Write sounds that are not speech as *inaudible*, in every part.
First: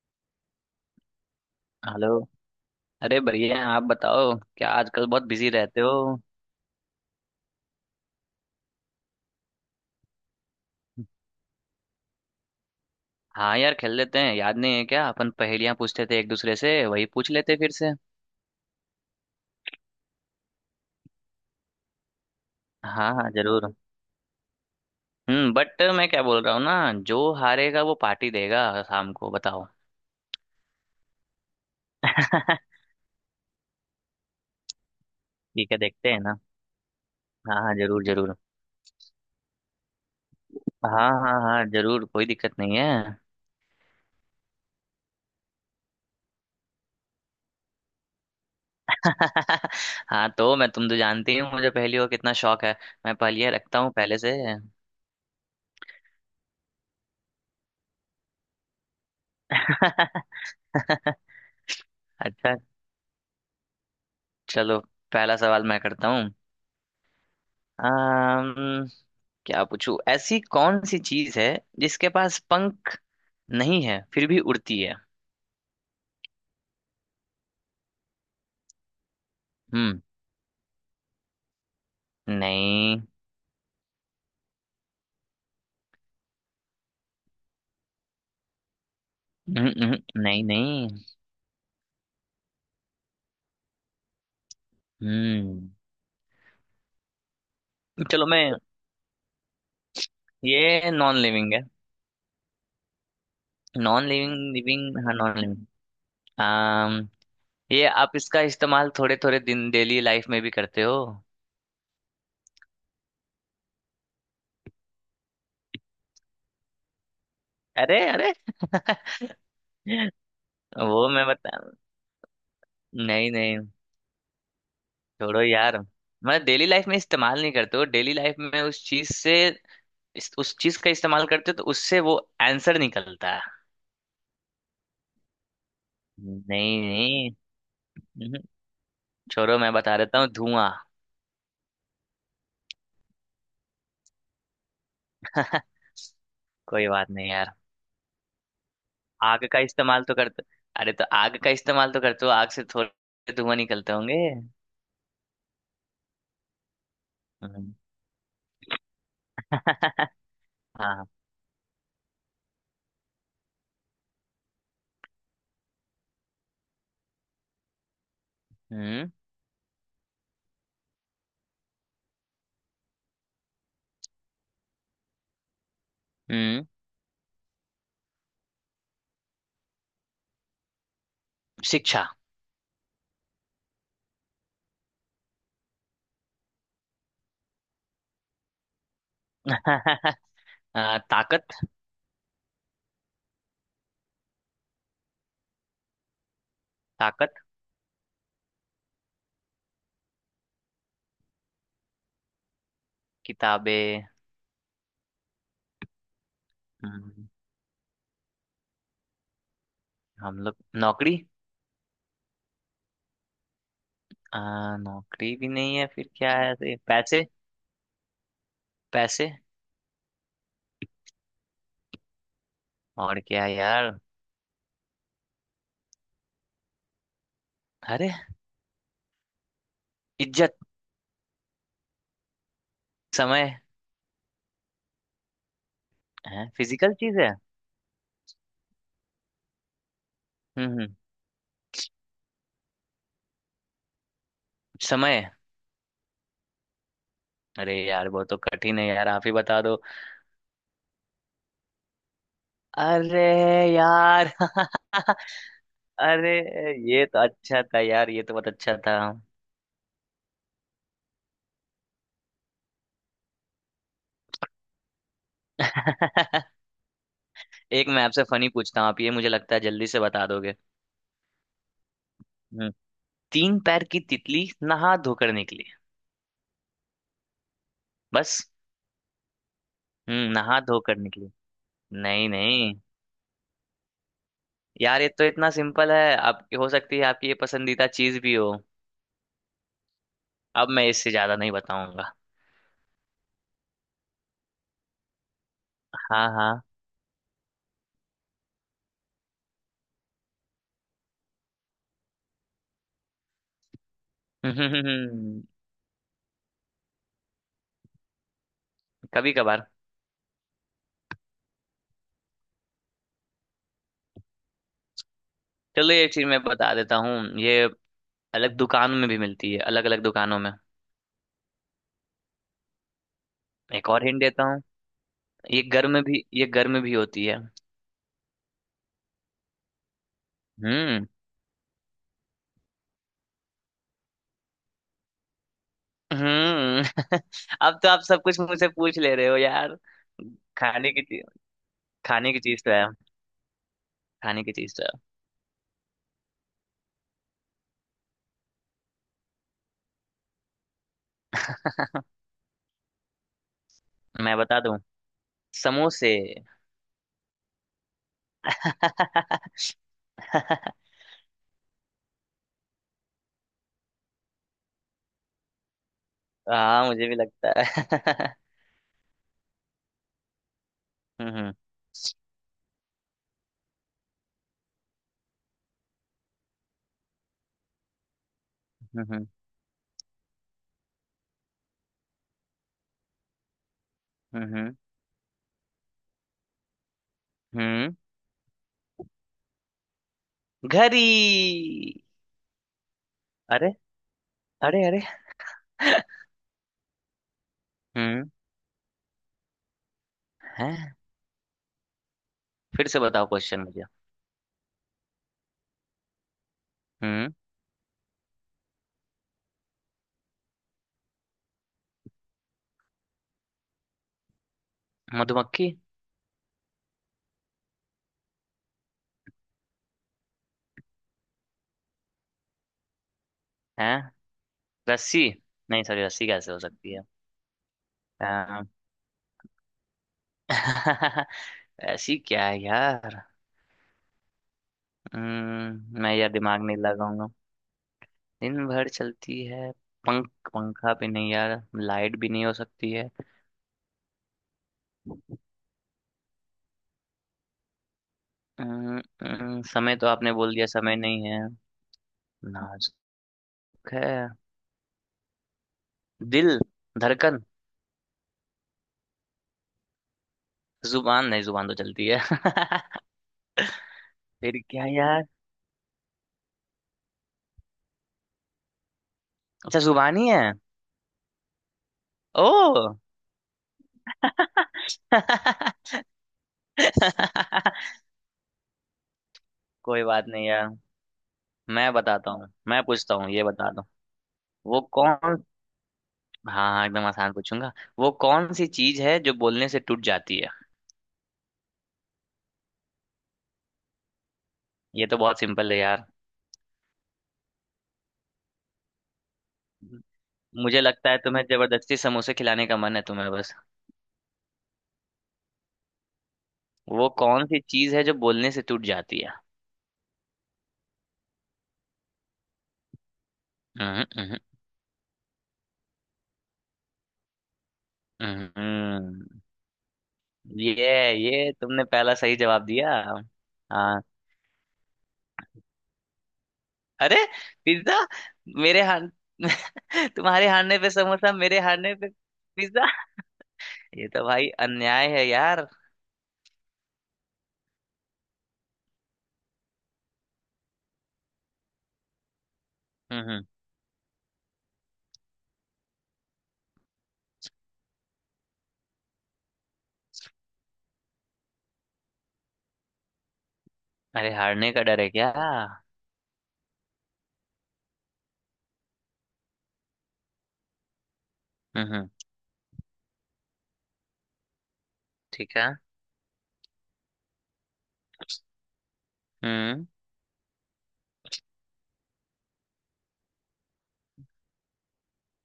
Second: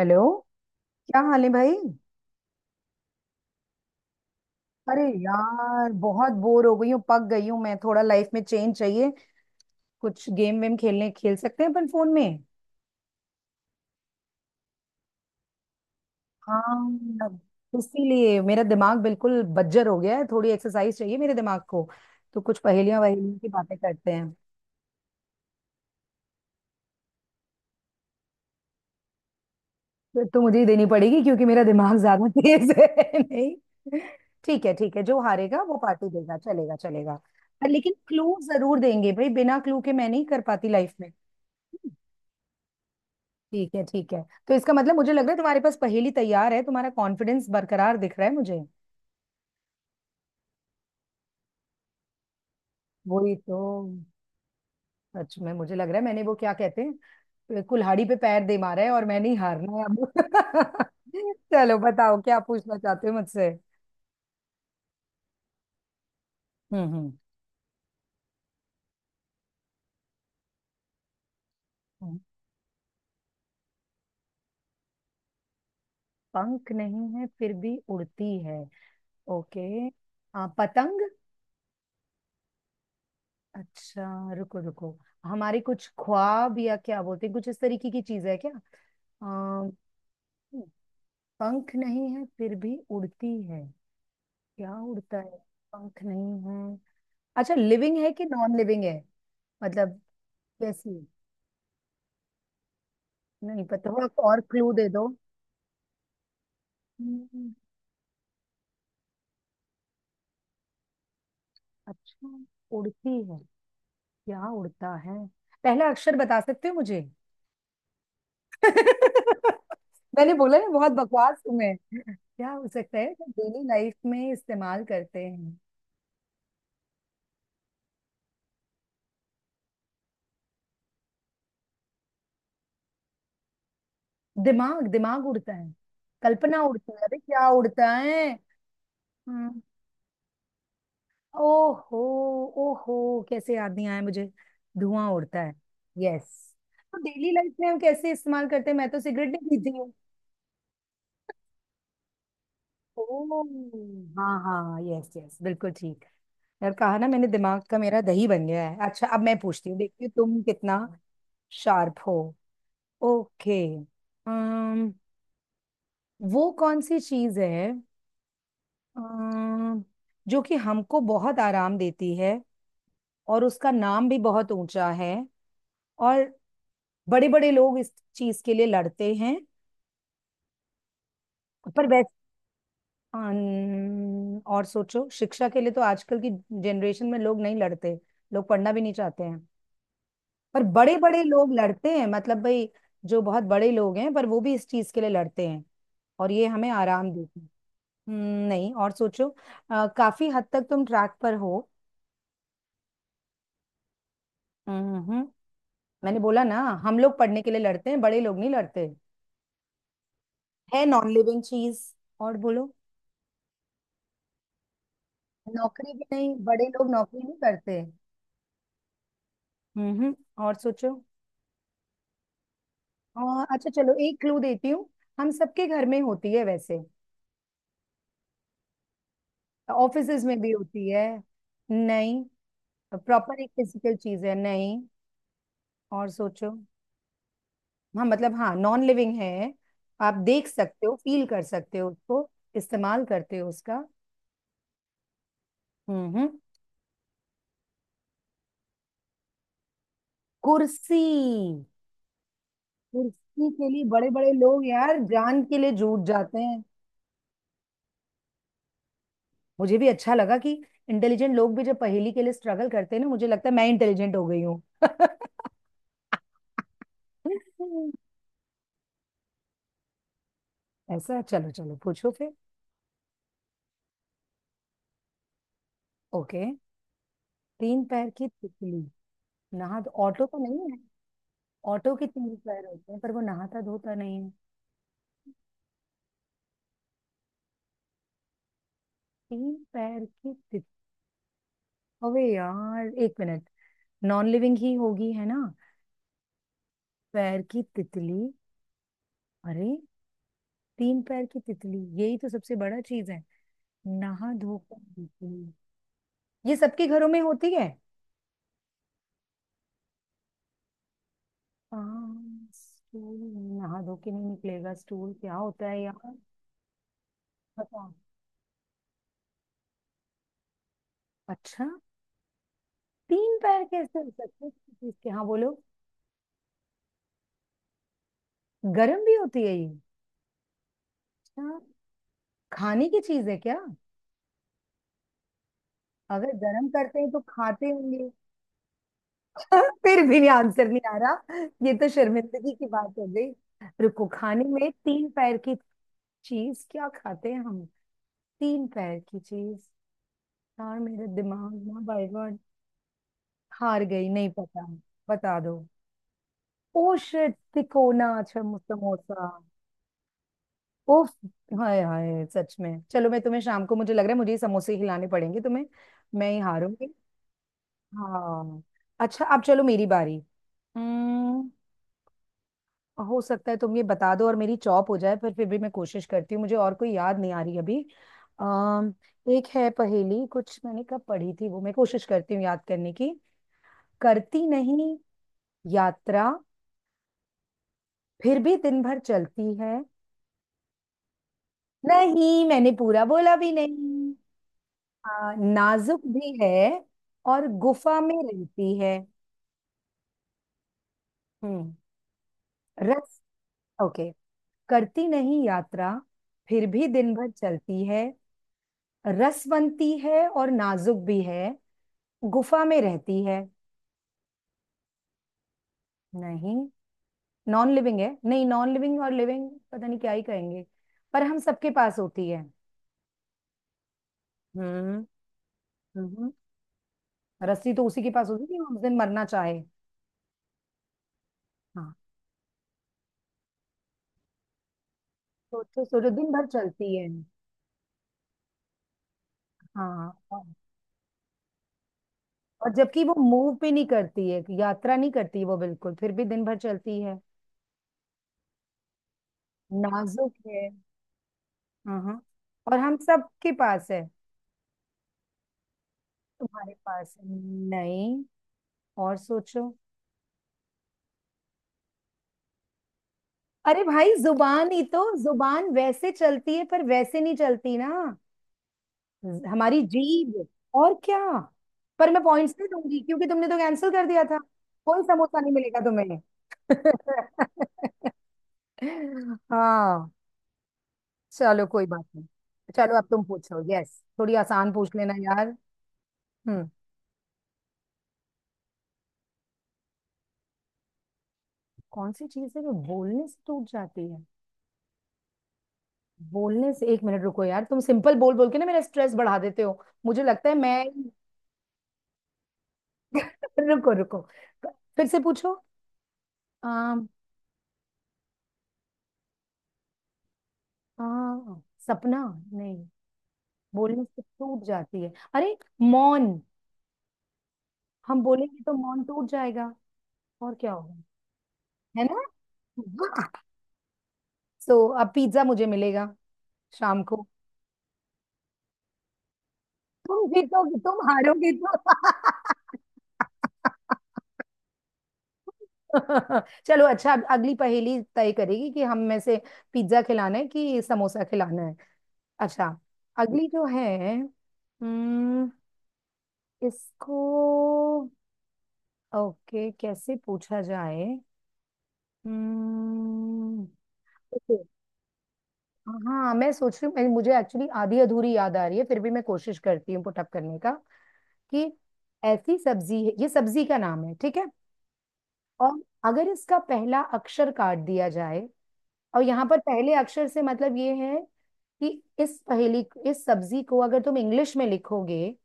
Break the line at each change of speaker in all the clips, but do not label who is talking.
Hello. क्या हाल है भाई।
हेलो। अरे बढ़िया हैं। आप बताओ, क्या
अरे
आजकल बहुत बिजी रहते
यार
हो?
बहुत बोर हो गई हूँ, पक गई हूँ मैं। थोड़ा लाइफ में चेंज चाहिए। कुछ गेम वेम खेलने खेल सकते हैं अपन फोन में।
हाँ यार, खेल लेते हैं। याद नहीं है क्या, अपन पहेलियां पूछते थे एक दूसरे से। वही
हाँ,
पूछ लेते फिर से।
इसीलिए मेरा दिमाग बिल्कुल बज्जर हो गया है, थोड़ी एक्सरसाइज चाहिए मेरे दिमाग को। तो कुछ पहेलियां
हाँ हाँ,
वहेलियां की
जरूर।
बातें करते हैं।
बट मैं क्या बोल रहा हूँ ना, जो हारेगा वो पार्टी देगा शाम को, बताओ।
तो मुझे ही देनी पड़ेगी क्योंकि मेरा दिमाग ज्यादा *laughs*
*laughs*
तेज है नहीं। ठीक है ठीक है, जो हारेगा
ठीक
वो
है,
पार्टी
देखते हैं
देगा,
ना।
चलेगा चलेगा।
हाँ
पर
हाँ,
लेकिन
जरूर
क्लू
जरूर।
जरूर देंगे भाई, बिना क्लू के मैं नहीं कर पाती लाइफ में।
हाँ हाँ हाँ, जरूर, कोई दिक्कत नहीं है।
ठीक है ठीक है। तो इसका मतलब मुझे लग रहा है तुम्हारे पास पहेली तैयार है, तुम्हारा कॉन्फिडेंस बरकरार दिख रहा है मुझे।
*laughs* हाँ तो मैं, तुम तो जानती हूँ मुझे पहेलियों का कितना शौक है। मैं
वही
पहेलियाँ
तो।
रखता हूँ पहले से। *laughs*
सच में मुझे लग रहा है मैंने वो क्या कहते हैं, कुल्हाड़ी पे पैर दे मारा है और मैंने ही हारना है अब। *laughs* चलो बताओ क्या
अच्छा,
पूछना चाहते हो मुझसे।
चलो, पहला सवाल मैं करता हूँ।
हम्म।
अम्म, क्या पूछूं। ऐसी कौन सी चीज है जिसके
हम्म।
पास पंख नहीं है फिर भी उड़ती है?
पंख नहीं है फिर भी उड़ती है। ओके।
हम्म।
पतंग।
नहीं।
अच्छा रुको रुको, हमारे कुछ ख्वाब या क्या बोलते हैं कुछ इस तरीके की चीज है क्या।
हम्म। नहीं
आ,
नहीं।
पंख नहीं है फिर भी उड़ती है। क्या उड़ता है।
हम्म।
पंख नहीं है। अच्छा लिविंग है कि
चलो, मैं,
नॉन लिविंग है। मतलब।
ये
कैसी।
नॉन लिविंग है।
नहीं पता,
नॉन
थोड़ा
लिविंग,
और क्लू दे
लिविंग,
दो।
हाँ, नॉन लिविंग। अम्म
हम्म,
ये आप इसका इस्तेमाल थोड़े थोड़े दिन डेली लाइफ में भी करते हो।
अच्छा। उड़ती है, क्या उड़ता है। पहला अक्षर बता सकते हो मुझे।
अरे अरे। *laughs*
*laughs* मैंने बोला ना बहुत
वो मैं
बकवास हूं
बता,
मैं। क्या हो सकता है जो
नहीं नहीं,
डेली लाइफ में इस्तेमाल करते
छोड़ो
हैं।
यार। मतलब डेली लाइफ में इस्तेमाल नहीं करते हो, डेली लाइफ में उस चीज से, इस उस चीज का इस्तेमाल करते हो तो उससे वो आंसर निकलता है।
दिमाग दिमाग उड़ता है, कल्पना
नहीं
उड़ती है, अरे
नहीं।
क्या उड़ता है।
हम्म, छोड़ो,
हम्म।
मैं बता देता हूँ। धुआं।
ओहो। ओहो, कैसे याद नहीं आया मुझे। धुआं उड़ता है।
*laughs*
यस।
कोई
तो
बात नहीं
डेली
यार।
लाइफ में हम कैसे इस्तेमाल करते हैं, मैं तो सिगरेट
आग
नहीं
का
पीती हूँ।
इस्तेमाल तो करते, अरे तो आग का इस्तेमाल तो करते हो, आग से थोड़े
ओ,
धुआं निकलते होंगे।
हाँ हाँ, यस यस, बिल्कुल ठीक। यार कहा ना मैंने दिमाग
हम्म,
का मेरा दही बन गया है। अच्छा अब मैं पूछती हूँ, देखती हूँ
*laughs*
तुम कितना
हाँ।
शार्प हो। ओके। अम्म वो कौन सी चीज है,
हम्म
अम्म जो कि हमको बहुत आराम देती है, और उसका नाम भी बहुत ऊंचा है, और
हम्म।
बड़े बड़े लोग इस चीज के लिए लड़ते हैं। पर
शिक्षा।
वैसे और सोचो, शिक्षा के लिए तो आजकल की जनरेशन में लोग नहीं लड़ते, लोग पढ़ना भी नहीं चाहते हैं।
*laughs*
पर बड़े बड़े लोग
ताकत।
लड़ते हैं मतलब भाई, जो बहुत बड़े लोग हैं पर वो भी इस चीज के लिए लड़ते हैं, और ये हमें आराम
ताकत।
देती है। नहीं, और सोचो। काफी हद तक तुम ट्रैक पर हो।
किताबें।
हम्म। मैंने बोला ना हम लोग
हम्म,
पढ़ने के लिए लड़ते हैं, बड़े लोग नहीं लड़ते।
हम लोग।
है नॉन
नौकरी।
लिविंग चीज, और बोलो।
नौकरी भी नहीं है
नौकरी भी
फिर
नहीं,
क्या है?
बड़े
ऐसे,
लोग नौकरी
पैसे।
नहीं करते।
पैसे।
हम्म, और सोचो।
और क्या
और
है
अच्छा
यार।
चलो एक क्लू देती हूँ, हम सबके घर में होती है वैसे,
अरे,
ऑफिसेज में भी
इज्जत।
होती है। नहीं, प्रॉपर एक
समय।
फिजिकल चीज है नहीं, और
है,
सोचो।
फिजिकल चीज है।
हाँ मतलब हाँ नॉन लिविंग है, आप देख सकते
हम्म।
हो फील कर सकते हो उसको, इस्तेमाल करते हो उसका।
समय।
हम्म।
अरे यार वो तो कठिन है यार, आप ही बता दो।
कुर्सी।
अरे
कुर्सी के लिए बड़े
यार।
बड़े लोग यार
*laughs*
जान के लिए जूट
अरे,
जाते हैं।
ये तो अच्छा था यार, ये तो बहुत अच्छा था।
मुझे भी अच्छा लगा कि इंटेलिजेंट लोग भी जब पहेली के लिए स्ट्रगल करते हैं ना, मुझे लगता है मैं इंटेलिजेंट हो गई हूँ। *laughs*
*laughs*
*laughs*
एक मैं आपसे फनी पूछता हूँ, आप ये मुझे लगता है जल्दी से बता दोगे।
ऐसा है? चलो चलो पूछो फिर।
हम्म। तीन पैर की तितली नहा धोकर निकली।
ओके। तीन पैर की
बस।
तितली नहा। ऑटो तो
नहा
नहीं है।
धोकर निकली।
ऑटो के
नहीं
तीन पैर
नहीं।
होते हैं पर वो नहाता धोता नहीं है।
यार ये तो इतना सिंपल है, आपकी हो सकती है, आपकी ये पसंदीदा चीज भी हो।
तीन पैर की तितली।
अब मैं इससे ज्यादा नहीं बताऊंगा।
अबे यार एक मिनट, नॉन लिविंग ही होगी है ना।
हाँ हाँ।
पैर की तितली। अरे, तीन पैर की तितली यही तो सबसे बड़ा चीज है। नहा धोकर
*laughs* हम्म।
तितली। ये सबके घरों में होती है।
कभी कभार।
हाँ, स्टूल। नहा धो के नहीं निकलेगा स्टूल, क्या होता है
चलो, ये
यार।
चीज मैं बता देता हूँ। ये
पता।
अलग दुकानों में भी मिलती है, अलग अलग दुकानों में।
अच्छा तीन पैर
एक
कैसे
और
हो
हिंट देता
सकते हैं
हूँ।
किसी चीज के, हाँ बोलो।
ये घर में भी होती है।
गरम भी होती है ये।
हम्म
अच्छा, खाने की चीज है क्या, अगर गरम
हम्म।
करते हैं तो
*laughs*
खाते
अब तो आप
होंगे।
सब कुछ मुझसे पूछ ले रहे हो यार।
*laughs* फिर भी आंसर नहीं
खाने
आ
की चीज।
रहा। ये तो
खाने की
शर्मिंदगी
चीज
की
तो है।
बात हो गई। रुको,
खाने
खाने
की
में
चीज तो है।
तीन पैर की चीज क्या खाते हैं हम। तीन पैर की चीज। यार मेरा दिमाग ना बाय गॉड, हार गई, नहीं
मैं बता
पता।
दूं।
बता दो।
समोसे।
ओ शिट, तिकोना, अच्छा समोसा।
*laughs*
ओफ। हाय हाय सच में, चलो मैं तुम्हें शाम को, मुझे लग रहा है मुझे ही समोसे खिलाने पड़ेंगे तुम्हें, मैं ही हारूंगी।
हाँ मुझे भी लगता है। *laughs*
हाँ। अच्छा अब चलो मेरी बारी। हम्म।
हम्म।
हो सकता है तुम ये बता दो और मेरी चॉप हो जाए, पर फिर भी मैं कोशिश करती हूँ, मुझे और कोई याद नहीं आ रही अभी। अम
हम्म
एक है पहेली कुछ मैंने कब पढ़ी थी, वो मैं कोशिश करती हूँ याद करने की।
हम्म।
करती नहीं यात्रा,
हम्म।
फिर भी दिन भर चलती है।
घड़ी।
नहीं मैंने पूरा बोला भी
अरे
नहीं।
अरे। अरे।
नाजुक भी है, और गुफा में
हम्म।
रहती है।
है।
हम्म।
फिर से
रस।
बताओ क्वेश्चन मुझे।
ओके। करती नहीं यात्रा, फिर भी दिन भर
हम्म।
चलती है, रसवंती है और नाजुक भी है, गुफा में रहती है।
मधुमक्खी।
नहीं। नॉन लिविंग है, नहीं नॉन लिविंग और लिविंग पता नहीं क्या ही कहेंगे, पर हम सबके पास होती है।
है।
हम्म।
रस्सी। नहीं सॉरी, रस्सी
हम्म।
कैसे हो सकती है।
रस्सी तो उसी के पास होती है
अम,
जो उस दिन मरना चाहे।
*laughs*
हाँ।
ऐसी क्या है यार।
सोचो सोचो
मैं
दिन
यार
भर
दिमाग नहीं
चलती है।
लगाऊंगा। दिन भर चलती है।
हाँ।
पंख। पंखा भी नहीं यार, लाइट भी नहीं हो
और
सकती
जबकि
है।
वो मूव भी नहीं करती है, यात्रा नहीं करती वो बिल्कुल, फिर भी दिन भर चलती है।
अम, अम, समय तो
नाजुक
आपने बोल
है।
दिया, समय नहीं है।
हाँ हाँ। और
नाजुक
हम सबके पास है।
है। दिल।
तुम्हारे पास है।
धड़कन।
नहीं, और सोचो।
जुबान नहीं, जुबान तो चलती है।
अरे भाई
*laughs* फिर
जुबान, ही
क्या
तो
यार।
जुबान वैसे चलती है पर वैसे नहीं चलती ना।
अच्छा,
हमारी
जुबान ही है।
जीभ और क्या। पर मैं
ओ।
पॉइंट्स नहीं दूंगी क्योंकि तुमने तो कैंसिल कर दिया था, कोई समोसा नहीं
*laughs*
मिलेगा तुम्हें।
*laughs*
*laughs*
कोई
हाँ।
बात नहीं यार।
चलो कोई
मैं
बात नहीं।
बताता हूँ, मैं
चलो अब
पूछता
तुम
हूँ, ये
पूछो,
बता दो।
यस थोड़ी आसान
वो
पूछ लेना
कौन,
यार।
हाँ
हम्म।
हाँ, एकदम आसान पूछूंगा। वो कौन सी चीज है जो बोलने से टूट जाती है?
कौन सी चीज है जो बोलने से टूट जाती है।
ये तो बहुत सिंपल है यार।
बोलने से, एक मिनट रुको यार तुम सिंपल बोल बोल के ना मेरा स्ट्रेस बढ़ा देते हो, मुझे लगता है
मुझे
मैं।
लगता है तुम्हें जबरदस्ती समोसे खिलाने का मन है तुम्हें, बस।
*laughs* रुको रुको, फिर से पूछो। आम।
वो कौन सी चीज है जो बोलने से टूट जाती है?
आ, सपना। नहीं, बोलने से
हम्म।
टूट जाती है, अरे मौन। हम
हम्म,
बोलेंगे तो मौन
हम्म।
टूट जाएगा और क्या
ये
होगा।
ये तुमने
है
पहला
ना।
सही जवाब दिया।
*laughs*
हाँ।
सो so, अब पिज्जा मुझे मिलेगा शाम
अरे,
को।
पिज्जा। मेरे हार, *laughs*
तुम
तुम्हारे
जीतोगे,
हारने पे
तुम
समोसा,
हारोगे
मेरे
तो।
हारने पे? ये तो भाई अन्याय है यार।
*laughs* चलो अच्छा, अब अगली पहेली तय करेगी कि हम में से पिज्जा खिलाना है कि समोसा खिलाना है। अच्छा।
हम्म।
अगली जो है हम्म, इसको ओके कैसे पूछा जाए। हम्म।
अरे,
okay,
हारने का डर है क्या? हम्म।
हाँ मैं सोच रही हूँ, मुझे एक्चुअली आधी अधूरी याद आ रही है, फिर भी मैं कोशिश करती हूँ पुटअप करने का कि
हम्म,
ऐसी सब्जी है, ये सब्जी का नाम है ठीक है।
ठीक है।
और अगर इसका पहला अक्षर काट दिया जाए, और यहाँ पर
हम्म
पहले अक्षर से मतलब ये है कि इस पहेली, इस सब्जी को अगर तुम इंग्लिश में लिखोगे,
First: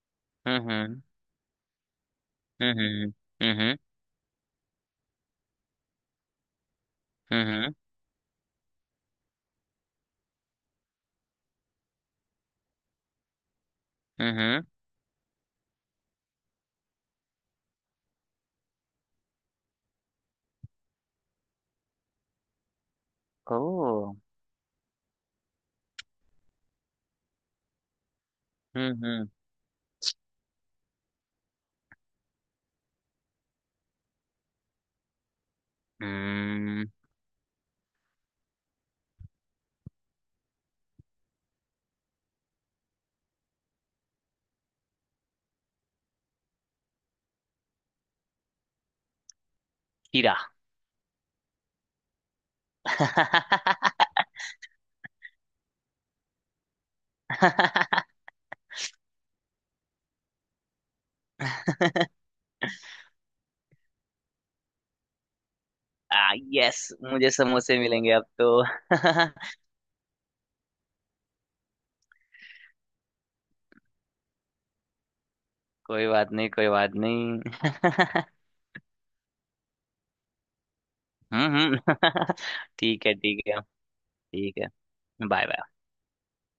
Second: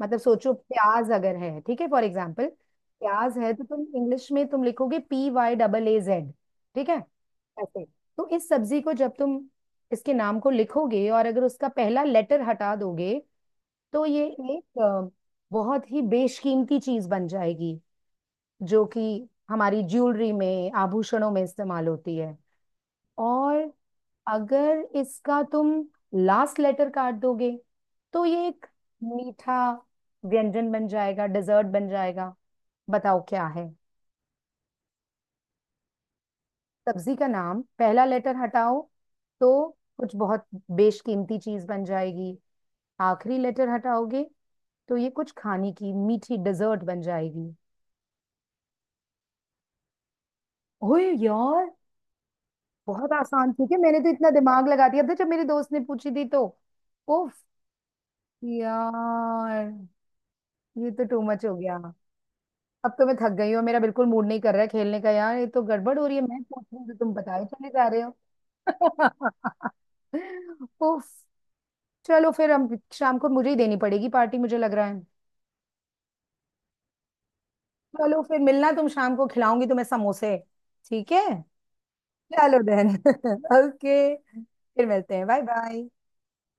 मतलब सोचो
हम्म हम्म
प्याज अगर है, ठीक है फॉर एग्जाम्पल,
हम्म। हम्म
प्याज है तो
हम्म
तुम इंग्लिश में तुम लिखोगे PYAAZ, ठीक है
हम्म
ऐसे। तो इस सब्जी को जब तुम इसके नाम को लिखोगे और अगर उसका पहला लेटर हटा दोगे, तो ये
हम्म।
एक बहुत ही बेशकीमती चीज बन जाएगी, जो कि हमारी ज्वेलरी में आभूषणों में इस्तेमाल होती है। और
ओ।
अगर इसका तुम लास्ट लेटर काट दोगे, तो ये एक
हम्म हम्म
मीठा व्यंजन बन जाएगा, डिजर्ट बन जाएगा। बताओ क्या है।
हम्म।
सब्जी का नाम, पहला लेटर हटाओ तो कुछ बहुत बेशकीमती चीज बन जाएगी, आखिरी लेटर हटाओगे तो ये कुछ खाने की मीठी डिजर्ट बन जाएगी।
हीरा।
ओए यार, बहुत आसान थी कि मैंने तो
*laughs*
इतना दिमाग लगा दिया था जब मेरे दोस्त ने पूछी थी तो। उफ। यार ये तो टू मच हो गया, अब तो मैं थक गई हूँ, मेरा बिल्कुल मूड नहीं कर रहा है खेलने का यार, ये तो गड़बड़ हो रही
आ
है, मैं पूछ रही
यस,
हूँ तो तुम
मुझे
बताए चले
समोसे
जा रहे
मिलेंगे
हो।
अब तो। *laughs*
*laughs* उफ। चलो फिर, हम शाम को, मुझे ही देनी पड़ेगी पार्टी मुझे लग रहा है।
कोई बात नहीं, कोई बात नहीं।
चलो फिर मिलना तुम शाम को, खिलाऊंगी तुम्हें समोसे, ठीक है।
हम्म।
चलो
*laughs*
देन
ठीक है, ठीक
*laughs*
है।
ओके
ठीक है।
फिर मिलते हैं, बाय
बाय बाय।
बाय।